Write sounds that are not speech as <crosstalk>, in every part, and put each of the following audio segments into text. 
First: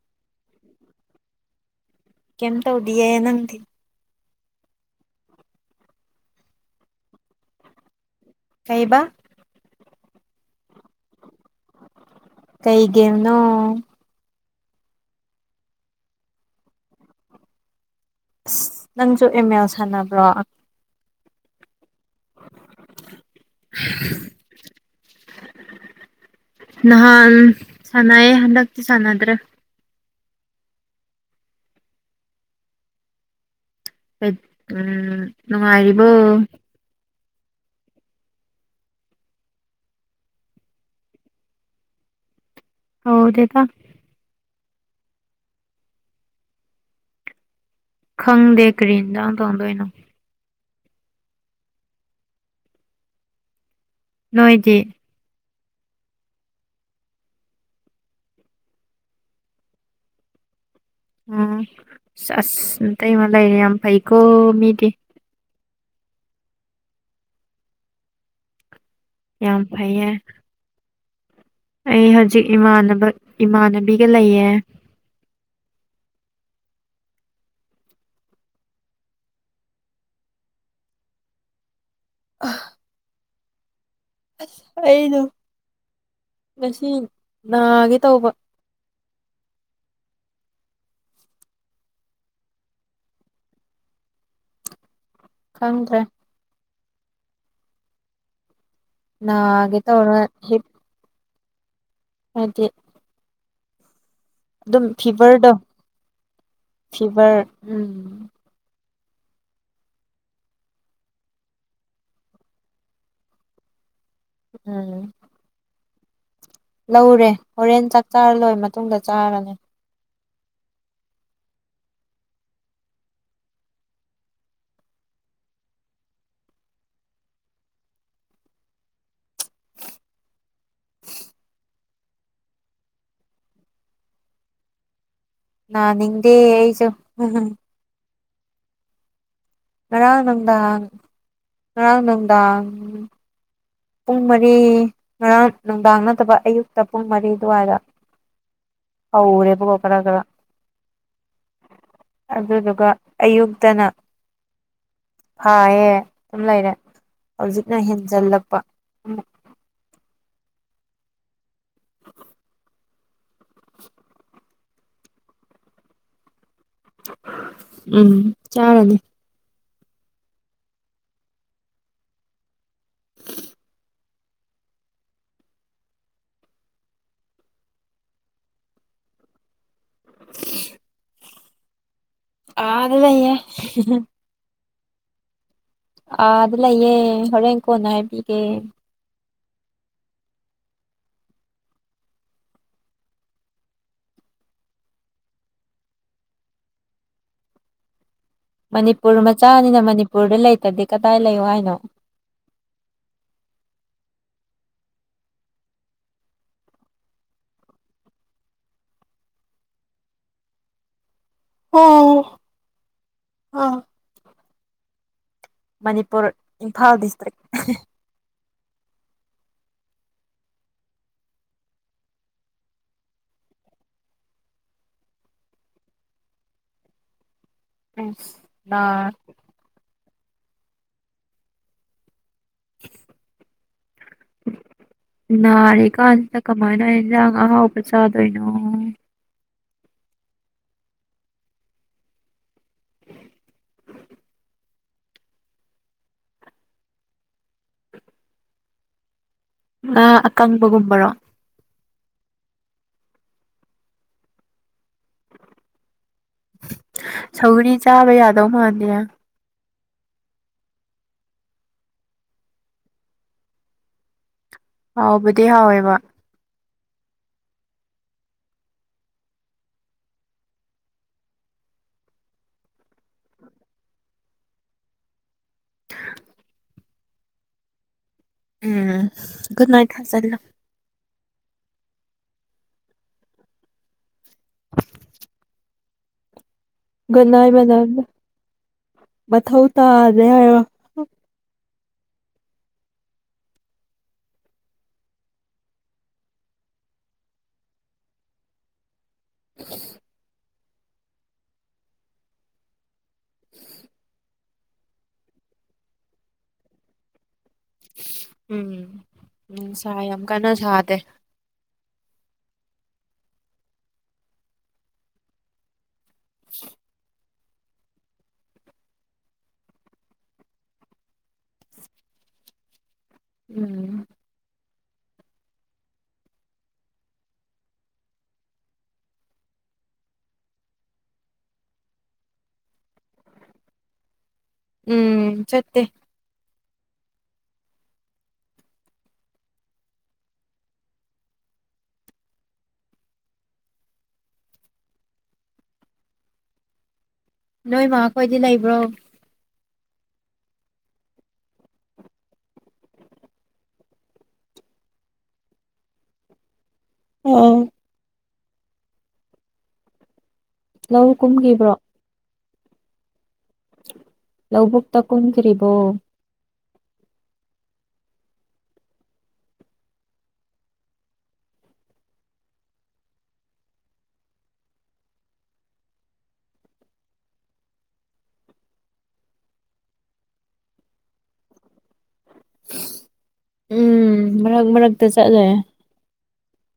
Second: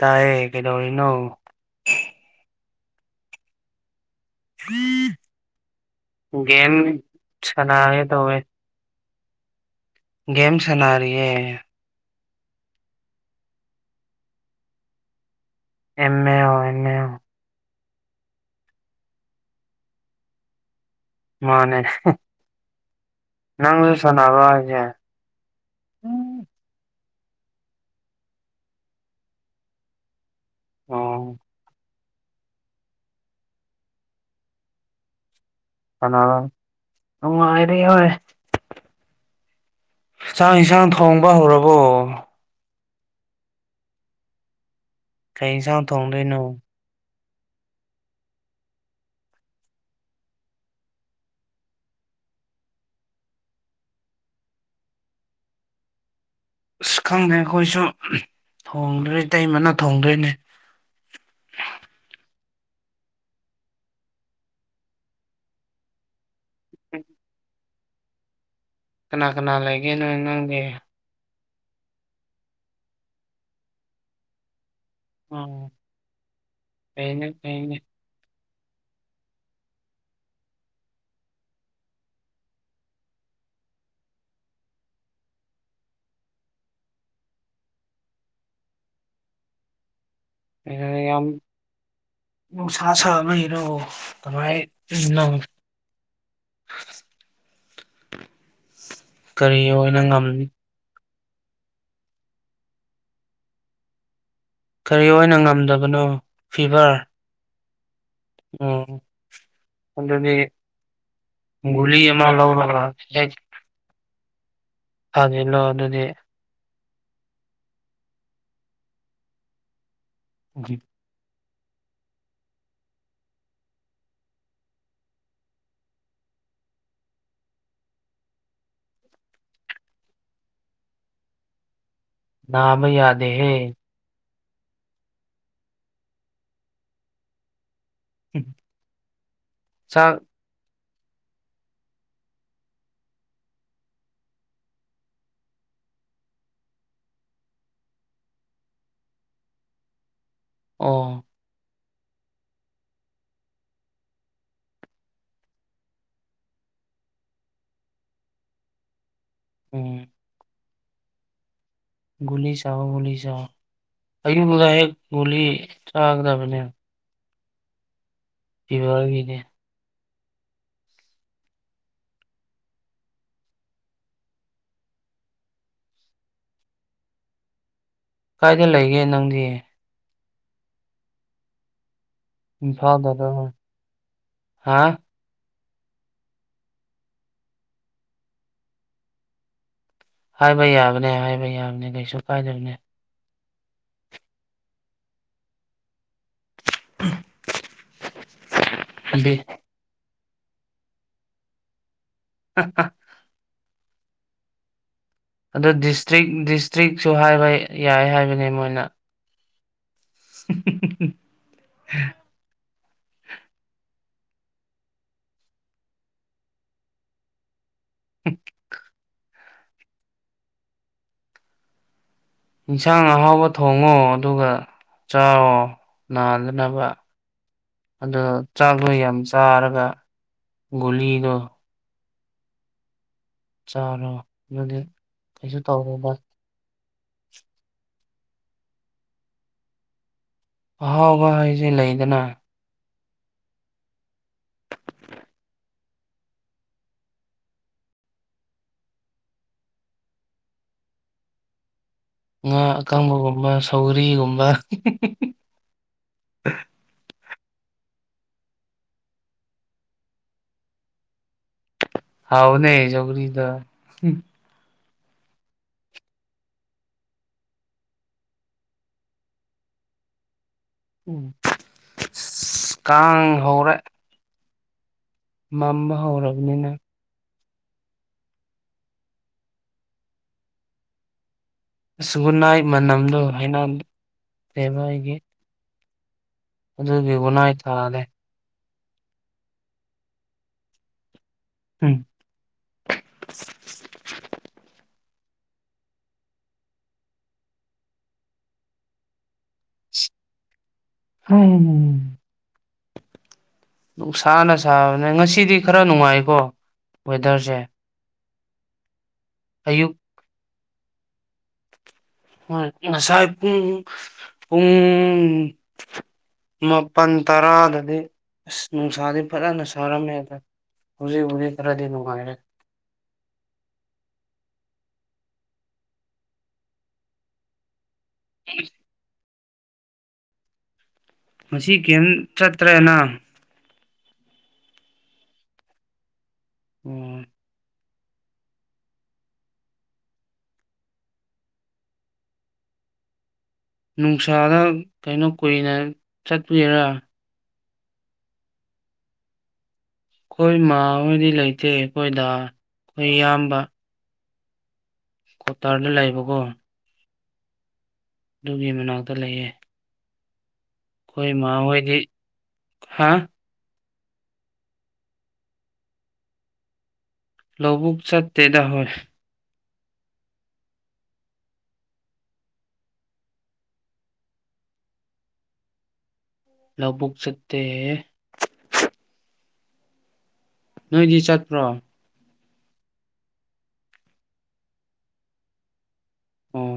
ꯇꯥꯏꯌꯦ ꯀꯩꯗꯧꯔꯤꯅꫭ ꯇꯧꯗꯤꯑ ꯅꯗꯤ ꯒ‌ꯦꯝ ꯁꯅꯥꯌ‌ꯦ ꯀꯩꯏꯕ ꯒ‌ꯦꯝꯁꯅꯔꯤꯌ‌ꯦ ꯀꯩ ꯒ‌ꯦꯝ ꯅꯣ ꯑ‌ꯦꯃꯜ ꯑ‌ꯦꯃꯜ ꯑꯁ ꯅꯪꯁꯨ ꯑ‌ꯦꯃꯦꯜ ꯁꯥꯟꯅꯕ꯭ꯔꯣ ꯃꯥꯅꯦ ꯅꯪꯁꯨ ꯁꯅꯕ꯭ꯔꫭ ꯍꯥꯏꯖ‌ꯦ ꯎꯝ ꯁꯥꯟꯅꯩꯑꯦ ꯍꯟꯗꯛꯇꯤ ꯁꯥꯟꯅꯗ꯭ꯔꯦ ꯑꯣ ꯎꯝ ꯅꯅꯨꯡꯉꯔꯤꯔꯤꯕꯣ ꯑ ꯍꯥꯏꯔꯤ ꯍꯣꯏ ꯆꯥꯛ ꯌꯦꯟꯁꯥꯡ ꯊꯣꯡꯕ ꯍꯧꯔꯕꯣ ꯍꯗꯦꯗ ꯀꯩꯁꯥꯡ ꯊꯣꯡꯗꯅꯣ ꯈꯪꯗꯦ ꯀꯔꯤꯟꯗꯥ ꯇꯧꯗꯅꯣ ꯅꯣꯏꯗꯤ ꯑꯁ ꯈꯪꯗꯦ ꯑꯩꯈꯣꯏꯁꯨ ꯊꯣꯡꯗꯣꯏ ꯇꯩꯃꯅ ꯊꯣꯡꯗꯣꯏꯅꯦ ꯎꯝ ꯑꯁ ꯑꯇꯩꯃ ꯂꯩꯔꯦ ꯌꯥꯝ ꯐꯩꯀꯣ ꯃꯤꯗꯤ ꯀꯅꯥ ꯀꯅꯥ ꯌꯥꯝ ꯂꯩꯒꯦ ꯐꯩꯌꯦ ꯅꯣꯏ ꯅꯪꯒꯤ ꯑꯩ ꯍꯧꯖꯤꯛ ꯏꯃꯥꯟꯅꯕ ꯏꯃꯥꯟꯅꯕꯤꯒ ꯂꯩꯌꯦ ꯑ ꯀꯩꯩꯅ ꯀꯩꯩꯅ ꯑ ꯑꯁ ꯑꯩꯅ ꯉꯁꯤ ꯅꯥꯒꯦ ꯇꯧꯕ <inaudible> ꯑ ꯌꯥꯝ ꯅꯨꯡꯁꯥ ꯁꯥ ꯑꯃ ꯏꯔ ꯀꯃꯥꯏ <inaudible> ꯈꯪꯗ꯭ꯔꯦ ꯀꯔꯤ ꯅꯦ ꯇꯧ ꯑꯣꯏꯅ ꯉꯝ ꯍꯥꯏꯗꯤ ꯑꯗꯨꯝ ꯀꯔꯤ ꯑꯣꯏꯅ ꯐꯤꯚꯔꯗꯣ ꯉꯝꯗꯕꯅꯣ ꯐꯤꯚꯔ ꯎꯝ ꯎꯝ ꯑꯗꯅꯤ ꯨꯂꯤ ꯑꯃꯃ ꯂꯧꯧ ꯂ ꯎꯝ ꯑꯗꯨꯂꯣ ꯑꯗꯨꯗꯤ ꯂꯧꯔꯦ ꯍꯣꯔꯦꯟ ꯆꯥꯛ ꯆꯥꯔ ꯂꯣꯏꯔ ꯃꯇꯨꯡꯗ ꯆꯥꯔꯅꯤ ꯖꯤ ꯅꯥꯃ ꯌꯥꯗ ꯍꯦ ꯅꯅꯤꯡꯗꯦ ꯑꯩꯁꯨꯣ ꯎꯝ ꯑꯔꯅꯗ ꯋꯥꯥꯡꯅꯝꯗꯥ ꯄꯨꯡ ꯃꯔꯤ ꯉꯔꯥꯡ ꯅꯨꯡꯗꯥꯡ ꯅꯠꯇꯕ ꯑꯌꯨꯛꯇ ꯄꯨꯡ ꯃꯔꯤ ꯑꯗꯨꯋꯥꯏꯗ ꯑꯔꯦ ꯄ ꯀꯄꯔꯒ꯭ꯔ ꯑꯣ ꯑꯗꯨꯗꯨꯒ ꯑꯌꯨꯛꯇꯅ ꯐꯥꯏꯌꯦ ꯑꯗꯨꯝ ꯂꯩꯔꯦ ꯍꯧꯖꯤꯛꯅ ꯍꯦꯟꯖꯤꯜꯂꯛꯄ ꯎꯝ ꯒꯨꯂꯤ ꯁꯥꯑꯣ ꯒꯨꯂꯤ ꯁꯥꯥꯛꯑꯣ ꯑꯌꯨꯕꯗ ꯍꯦꯛ ꯒꯨꯂꯤ ꯆꯥꯒꯗꯕꯅꯦ ꯎꯝ ꯆꯥꯔꯅꯤ ꯏꯕꯒꯤꯅꯦ <inaudible> ꯀꯥꯏꯗ ꯂꯩꯒꯦ ꯅꯪꯗꯤ ꯑ ꯑꯗꯨꯗꯅꯦ ꯍꯥꯥ ꯑ ꯑꯗꯨꯗꯂꯌꯦꯦ ꯍꯔꯡ ꯀꯣꯅ ꯏꯒꯦ ꯍꯥꯏꯕ ꯌꯥꯕꯅꯦ ꯍꯥꯏꯕ ꯌꯥꯕꯅꯦ ꯀꯩꯁꯨ ꯀꯥꯏꯗꯕꯅꯦ ꯎ ꯃꯅꯤꯄꯨꯔ ꯃꯆꯥꯅꯤꯅ ꯃꯅꯤꯄꯨꯔꯗ ꯂꯩꯇꯗꯤ ꯀꯗꯥꯏ ꯂꯩꯌꯣ ꯍꯥꯏꯅꯣ ꯑ ꯑ ꯑꯗꯨ ꯗꯤꯁꯇ꯭ꯔꯤꯛ ꯗꯤꯁꯇ꯭ꯔꯤꯛꯁꯨ ꯍꯥꯏꯕ ꯌꯥꯏ ꯍꯥꯏꯕꯅꯤ ꯃꯣꯏꯅ <unintelligible> ꯍ ꯑ ꯃꯅꯤꯄꯨꯔ ꯏꯝꯐꯥꯜ ꯗꯤꯁꯇ꯭ꯔꯤꯛ <unintelligible> ꯏꯟꯁꯥꯡ ꯑꯍꯥꯎꯕ ꯊꯣꯡꯉꯣ ꯑꯗꯨꯒ ꯆꯥꯎꯣ ꯅꯥꯟꯗꯅꯕ ꯑꯣ ꯆꯥꯛꯗꯣ ꯅꯥꯔ ꯌꯥꯝ ꯆꯥꯔꯒ ꯒꯨꯂꯤꯗꯣ <unintelligible> ꯆꯥꯔꯣ ꯑꯗꯨꯗꯤ ꯀꯩꯁꯨ ꯇꯧꯔꯦꯕ ꯅꯥꯔꯤꯀꯥꯟꯁꯤꯗ ꯀꯃꯥꯏꯅ ꯏꯟꯖꯥꯡ ꯑꯍꯥꯎꯕ ꯆꯥꯗꯣꯏꯅꯣ ꯑꯍꯥꯎꯕ ꯍꯥꯏꯁꯦ ꯂꯩꯗꯅ ꯉꯥ ꯑꯀꯪꯕꯒꯨꯝꯕꯔꯣ ꯉꯥ ꯑꯀꯪꯕꯒꯨꯝꯕ ꯁꯧꯔꯤꯒꯨꯝꯕ ꯁꯧꯔꯤ ꯆꯥꯕ ꯌꯥꯗꯧ ꯃꯥꯥꯟꯂꯦ ꯍꯥꯎꯅꯦ ꯆꯧꯒꯔꯤꯗ ꯍꯥꯎꯕꯗꯤ ꯍꯥꯎꯋꯦꯕ ꯎꯝ ꯀꯥꯡ ꯍꯧꯔꯦ ꯃꯝꯕ ꯍꯧꯔꯔꯕꯅꯤꯅ ꯎꯝ ꯒꯗ ꯅꯥꯠ ꯍ ꯑꯒꯟꯅꯥꯏ ꯃꯅꯝꯗꯣ ꯍꯥꯏꯅꯦꯕ ꯑꯩꯒꯤ ꯑꯗꯨꯒꯤ ꯅꯥꯏ ꯒꯨꯠꯅꯥꯏ ꯃꯅ ꯊꯥꯔꯦ ꯃꯊꯧꯊꯧ ꯇꯥꯗꯦ ꯍꯥꯏ ꯎꯝ <unintelligible> ꯍ ꯅꯨꯡꯁꯥꯅ ꯁꯥꯕꯅꯦ ꯉꯁꯤꯗꯤ ꯈꯔ ꯅꯨꯡꯉꯥꯏꯀꯣ ꯋꯦꯗꯔꯁꯦ ꯎꯝ ꯎꯝ ꯑꯌꯨꯛ ꯁꯥꯏ ꯌꯥꯝ ꯀꯟꯅ ꯁꯥꯗꯦ ꯍꯣꯏ ꯉꯁꯥꯏ ꯄꯨꯡ ꯄꯨꯡ ꯃꯥꯄꯜ ꯇꯔꯥꯗꯗꯤ ꯑꯁ ꯅꯨꯡꯁꯥꯗꯤ ꯐꯖꯅ ꯁꯥꯔꯝꯃꯦꯗ ꯍꯧꯖꯤ ꯍꯧꯖꯤ ꯈꯔꯗꯤ ꯅꯨꯅꯨꯡꯉꯥꯏꯔꯦ ꯎꯝ ꯎꯝ ꯃꯁꯤ ꯀꯔꯤꯝ ꯆꯠꯇ꯭ꯔꯦꯅ ꯎꯝ ꯁꯇꯦ ꯎꯝ ꯅꯨꯡꯁꯥꯗ ꯀꯩꯅꯣ ꯀꯨꯏꯅ ꯆꯠꯂꯨꯒꯦꯔꯥ ꯅꯣꯏ ꯃꯥꯈꯣꯏꯗꯤ ꯂꯩꯕ꯭ꯔꯣ ꯑꯩꯈꯣꯏ ꯃꯥ ꯍꯗꯤ ꯂꯩꯇꯦ ꯑꯩꯈꯣꯏꯗ ꯑꯩꯈꯣꯏ ꯏꯌꯥꯝꯕ ꯀꯇꯥꯔꯗꯤ ꯂꯥꯛꯏꯕꯀꯣ ꯑ ꯑꯗꯨꯒꯤ ꯃꯅꯥꯛꯇ ꯂꯩꯌꯦꯦ ꯂꯧ ꯑꯩꯣꯏ ꯃꯥ ꯀꯨꯝꯈꯤꯕ꯭ꯔꯣ ꯑꯣꯏꯣꯏꯗꯤ ꯍꯥ ꯂꯧꯕꯨꯛꯇ ꯀꯟꯈ꯭ꯔꯤꯕꯣ ꯂꯕꯨꯛ ꯆꯠ ꯗꯦꯗꯥ ꯍ ꯂꯧꯕꯨꯛ ꯆꯠꯇ ꯅꯣꯏꯗꯤ ꯆꯠꯄ꯭ꯔꯣ ꯎꯝ ꯃꯔꯔꯛ ꯃꯔꯔꯛꯛꯇ ꯆꯠꯂꯦ ꯑꯣ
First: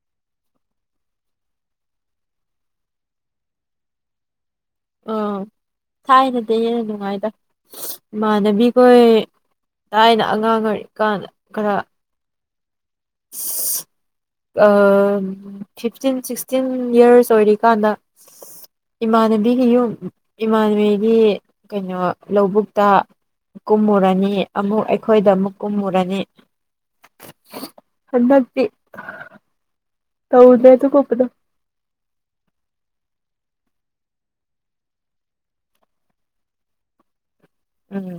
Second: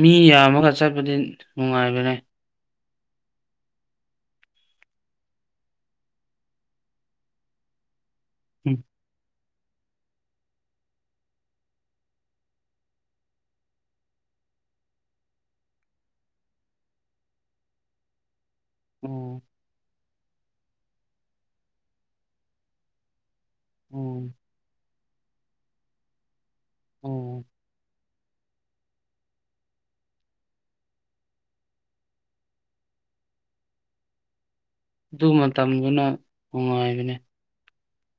ꯃꯤ ꯌꯥꯝꯃꯒ ꯆꯠꯄꯗꯤ ꯅꯨꯡꯉꯥꯏꯕꯅꯦ ꯑ ꯊꯥꯏꯅꯗꯤꯦ ꯍꯦꯟꯅ ꯅꯨꯡꯉꯥꯏꯗ ꯎꯝ ꯏꯃꯥꯟꯅꯕꯤꯈꯣꯏ ꯊꯥꯏꯅ ꯑꯉꯥꯡ ꯑꯣꯏꯔꯤ ꯀꯥꯟꯗ ꯈꯔ <unintelligible> ꯐꯤꯐꯇꯤꯟ ꯁꯤꯛꯁꯇꯤꯟ ꯌꯔꯁ ꯑꯣꯏꯔꯤꯀꯥꯟꯗ ꯎꯝ ꯏꯃꯥꯟꯅꯕꯤꯒꯤ ꯌꯨꯝ ꯏꯃꯥꯟꯅꯕꯤꯒꯤ ꯀꯩꯅꯣ ꯂꯧꯕꯨꯛꯇ ꯀꯨꯝꯃꯨꯔꯅꯤ ꯎꯝ ꯑꯃꯨꯛ ꯑꯩꯈꯣꯏꯗ ꯑꯃꯨꯛ ꯀꯨꯝꯃꯨꯔꯅꯤ ꯎꯝ ꯍꯗꯤ ꯇꯧ ꯗꯦ ꯇꯨ ꯀꯣꯄꯅ ꯑꯗꯨ ꯃꯇꯝꯗꯨꯅ ꯅꯨꯡꯉꯥꯏꯕꯅꯦ ꯎꯝ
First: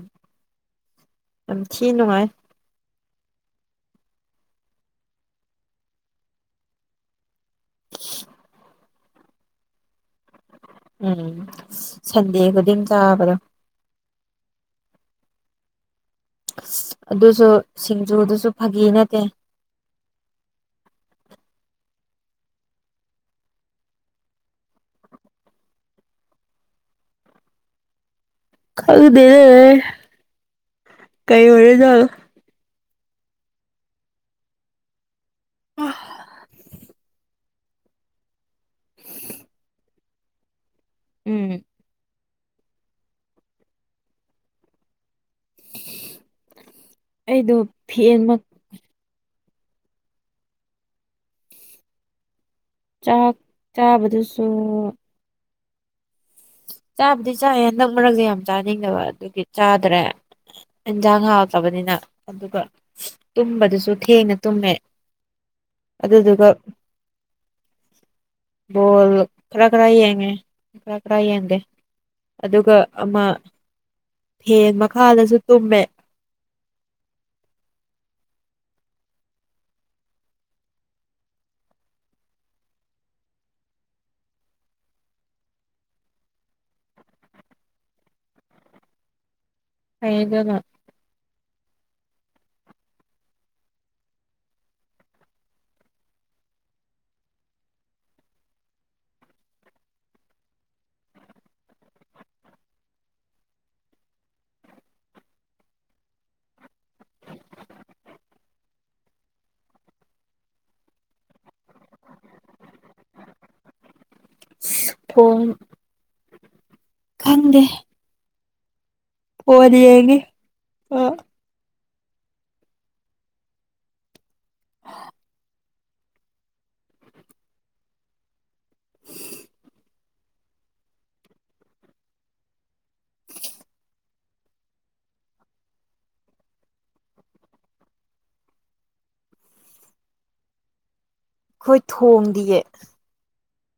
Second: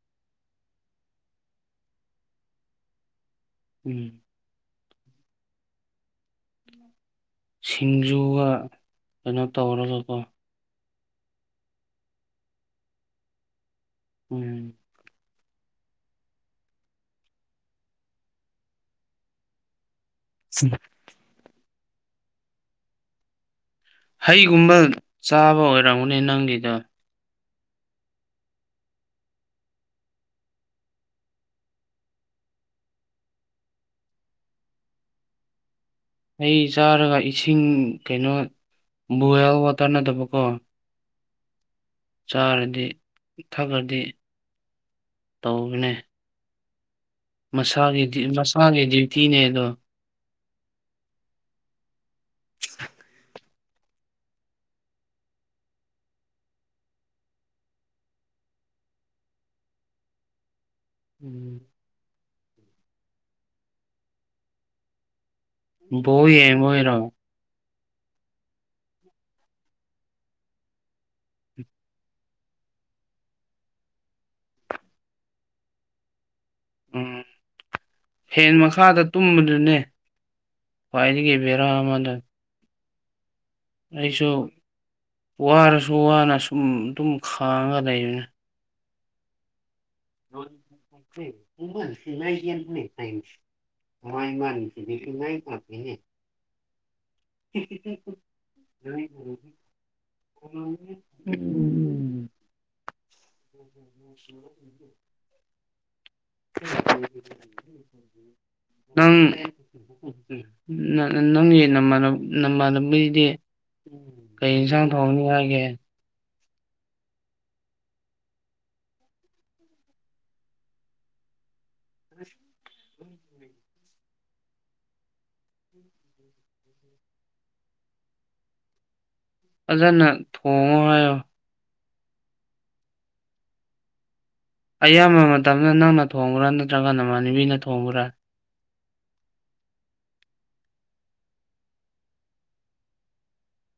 ꯑ ꯊꯤ ꯅꯨꯡꯉꯥꯏ ꯎꯝ ꯁꯤꯡꯖꯨꯒ ꯀꯩꯅꯣ ꯇꯧꯔꯒꯀꯣ ꯎꯝ ꯁꯟꯗꯦ ꯈꯨꯗꯤꯡ ꯆꯥꯕ꯭ꯔꯣ ꯎꯝ ꯑꯗꯨꯁꯨ ꯁꯤꯡꯖꯨꯗꯨꯁꯨ ꯐꯥꯒꯤ ꯅꯠꯇꯦ ꯍꯩꯒꯨꯝꯕ ꯆꯥꯕ ꯑꯣꯏꯔꯝꯒꯨꯅꯦ ꯅꯪꯒꯤꯗꯣ ꯈꯔꯗ ꯀꯩ ꯑꯣꯏꯔꯦ ꯆꯒ ꯎ ꯑꯩ ꯆꯥꯔꯒ ꯏꯁꯤꯡ ꯀꯩꯅꯣ ꯕꯣꯏꯜ ꯋꯥꯇꯔ ꯅꯠꯇꯕꯀꯣ ꯎꯝ ꯆꯥꯔꯗꯤ ꯊꯛꯑꯗꯤ ꯇꯒꯅꯤ ꯑꯩꯗꯣ ꯃꯁꯥꯒꯤ ꯐꯦꯟꯃꯛ ꯃꯁꯥꯒꯤ ꯗ꯭ꯌꯨꯇꯤꯅꯦ ꯑꯗꯣ ꯆꯥꯛ ꯆꯥꯕꯗꯨꯁꯨ ꯆꯥꯕꯗꯤ ꯆꯥꯏ ꯍꯟꯗꯛ ꯃꯔꯛꯇ ꯌꯥꯝ ꯆꯥꯅꯤꯡꯗꯕ ꯑꯗꯨꯒꯤ ꯆꯥꯗ꯭ꯔꯦ ꯏꯟꯁꯥꯡ ꯍꯥꯎꯇꯕꯅꯤꯅ ꯑꯗꯨꯒ ꯇꯨꯝꯕꯗꯨꯁꯨ ꯊꯦꯡꯅ ꯇꯨꯝꯃꯦ ꯕꯕꯔꯣ ꯣꯜ ꯈꯔ ꯈꯔ ꯍ ꯍꯥꯏꯒꯦ ꯈ ꯈꯔꯥ ꯌꯦꯡꯒꯦ ꯑꯗꯨꯒ ꯑꯃ ꯐꯦꯟ ꯃꯈꯥꯗꯁꯨ ꯇꯨꯝꯃꯦ ꯎꯝ ꯐꯦꯟ ꯃꯈꯥꯗ ꯇꯨꯝꯕꯗꯨꯅꯦ ꯈ꯭ꯋꯥꯏꯗꯒꯤ ꯕꯦꯔꯥ ꯑꯃꯗ ꯑꯩꯁꯨ ꯋꯥꯔꯁꯨ ꯋꯥꯅ ꯁꯨꯝ ꯑꯗꯨꯝ ꯈꯥꯡꯉ ꯂꯩꯕꯅ ꯑꯩ ꯑꯗꯨꯅ ꯁꯤ ꯃꯁꯤ ꯉꯒꯅꯦ ꯐꯥꯏꯁ ꯃꯥꯏ ꯃꯥꯅꯤꯁꯤ ꯉ ꯃꯥꯦꯅꯦ <unintelligible> ꯎ <unintelligible> ꯅꯪ ꯅꯪꯒꯤ ꯅ ꯅꯃꯜꯗꯤ ꯎ ꯀꯩ ꯏꯟꯁꯥꯡ ꯊꯣꯡꯅꯤ ꯐꯣꯟ ꯍꯥꯏꯒꯦ ꯈꯪꯗꯦ ꯑꯣꯏꯔꯤꯌꯦꯒ ꯑ ꯑ ꯐꯖꯅ ꯊꯣꯡꯉꯣ ꯑꯌꯥꯝꯕ ꯃꯇꯝꯗ ꯅꯪꯅ ꯊꯣꯡꯕ꯭ꯔꯥ ꯅꯠꯇ꯭ꯔꯒ ꯅꯃꯥꯟꯅꯕꯤꯅ ꯊꯣꯡꯕ꯭ꯔꯥ ꯑꯩꯈꯣꯏ ꯊꯣꯡꯗꯤꯌꯦ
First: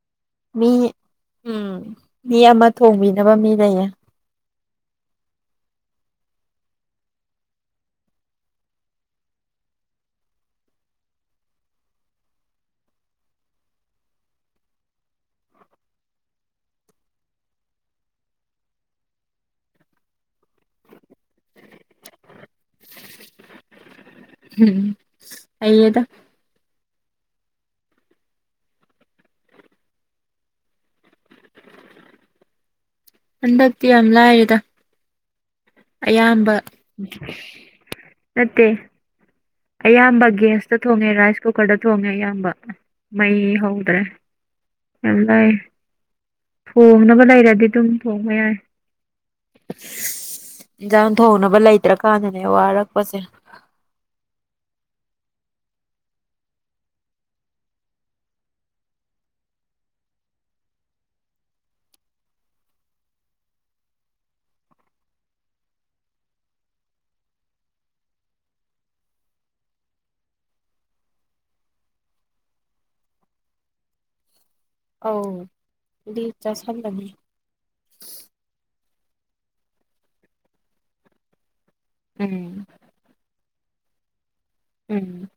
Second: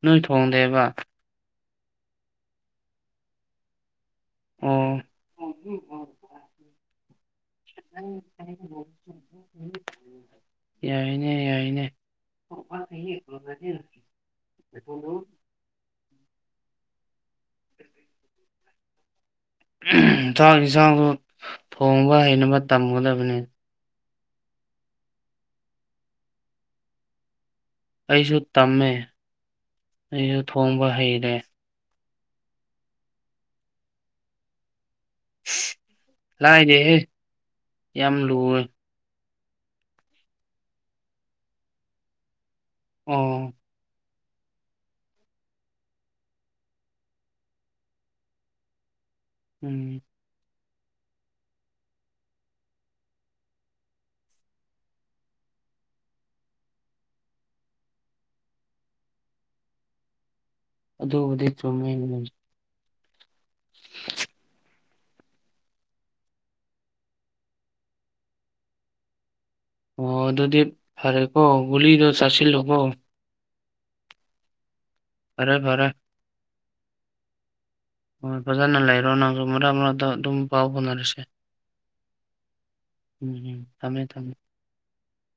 ꯅꯣꯏ ꯃꯤ ꯊꯣꯡꯗꯦꯕ ꯎꯝ ꯃꯤ ꯑꯃ ꯊꯣꯡꯕꯤꯅꯕ ꯃꯤ ꯂꯩꯌꯦ ꯑ <unintelligible> ꯌꯥꯏꯅꯦ ꯌꯥꯏꯅꯦ <unintelligible> ꯎ ꯆꯥꯛ ꯌꯦ ꯆꯥꯡꯁꯨ ꯊꯣꯡꯕ ꯍꯩꯅꯕ ꯇꯝꯒꯗꯕꯅꯤ ꯎꯝ ꯑꯌꯦꯗ ꯑꯩꯁꯨ ꯇꯝꯃꯦ ꯑꯩꯁꯨ ꯊꯣꯡꯕ ꯍꯩꯔꯦ ꯍꯟꯗꯛꯇꯤ ꯌꯥꯝ ꯂꯥꯏꯔꯤꯦꯗ ꯑꯌꯥꯝꯕ ꯂꯥꯏꯗꯦꯍꯦ ꯌꯥꯝ ꯂꯨꯋꯦ ꯅꯠꯇꯦ ꯑꯌꯥꯝꯕ ꯒꯦꯁꯇ ꯊꯣꯡꯉꯦ ꯔꯥꯏꯁ ꯀꯨꯀꯔꯗ ꯊꯣꯡꯉꯦ ꯑꯌꯥꯝꯕ ꯃꯩ ꯑꯣ ꯍꯧꯗ꯭ꯔꯦ ꯌꯥꯝ ꯂꯥꯏ ꯊꯣꯡꯅꯕ ꯂꯩꯔꯗꯤ ꯑꯗꯨꯝ ꯊꯣꯡꯕ ꯌꯥꯏ ꯎꯝ ꯏꯟꯁꯥꯡ ꯊꯣꯡꯅꯕ ꯂꯩꯇ꯭ꯔꯀꯥꯟꯗꯅꯦ ꯋꯥꯔꯛꯄꯁꯦ ꯑꯗꯨꯕꯨꯗꯤ ꯆꯨꯝꯃꯦ <unintelligible> ꯑꯣ ꯑꯗꯨꯗꯤ ꯐꯔꯦꯀꯣ ꯒꯨꯂꯤꯗꯣ ꯆꯥꯁꯤꯜꯂꯣꯀꯣ ꯑꯥꯎ ꯐꯔꯦ ꯐꯔꯦ ꯗꯗꯤ ꯏꯆꯥ ꯁꯥꯟꯗ ꯣ ꯅꯔ ꯑꯃ ꯑꯗꯨꯝ ꯄꯥꯎꯕꯅꯔꯁꯦ ꯎꯝ ꯊꯃꯦ ꯊꯃꯦ ꯎꯝ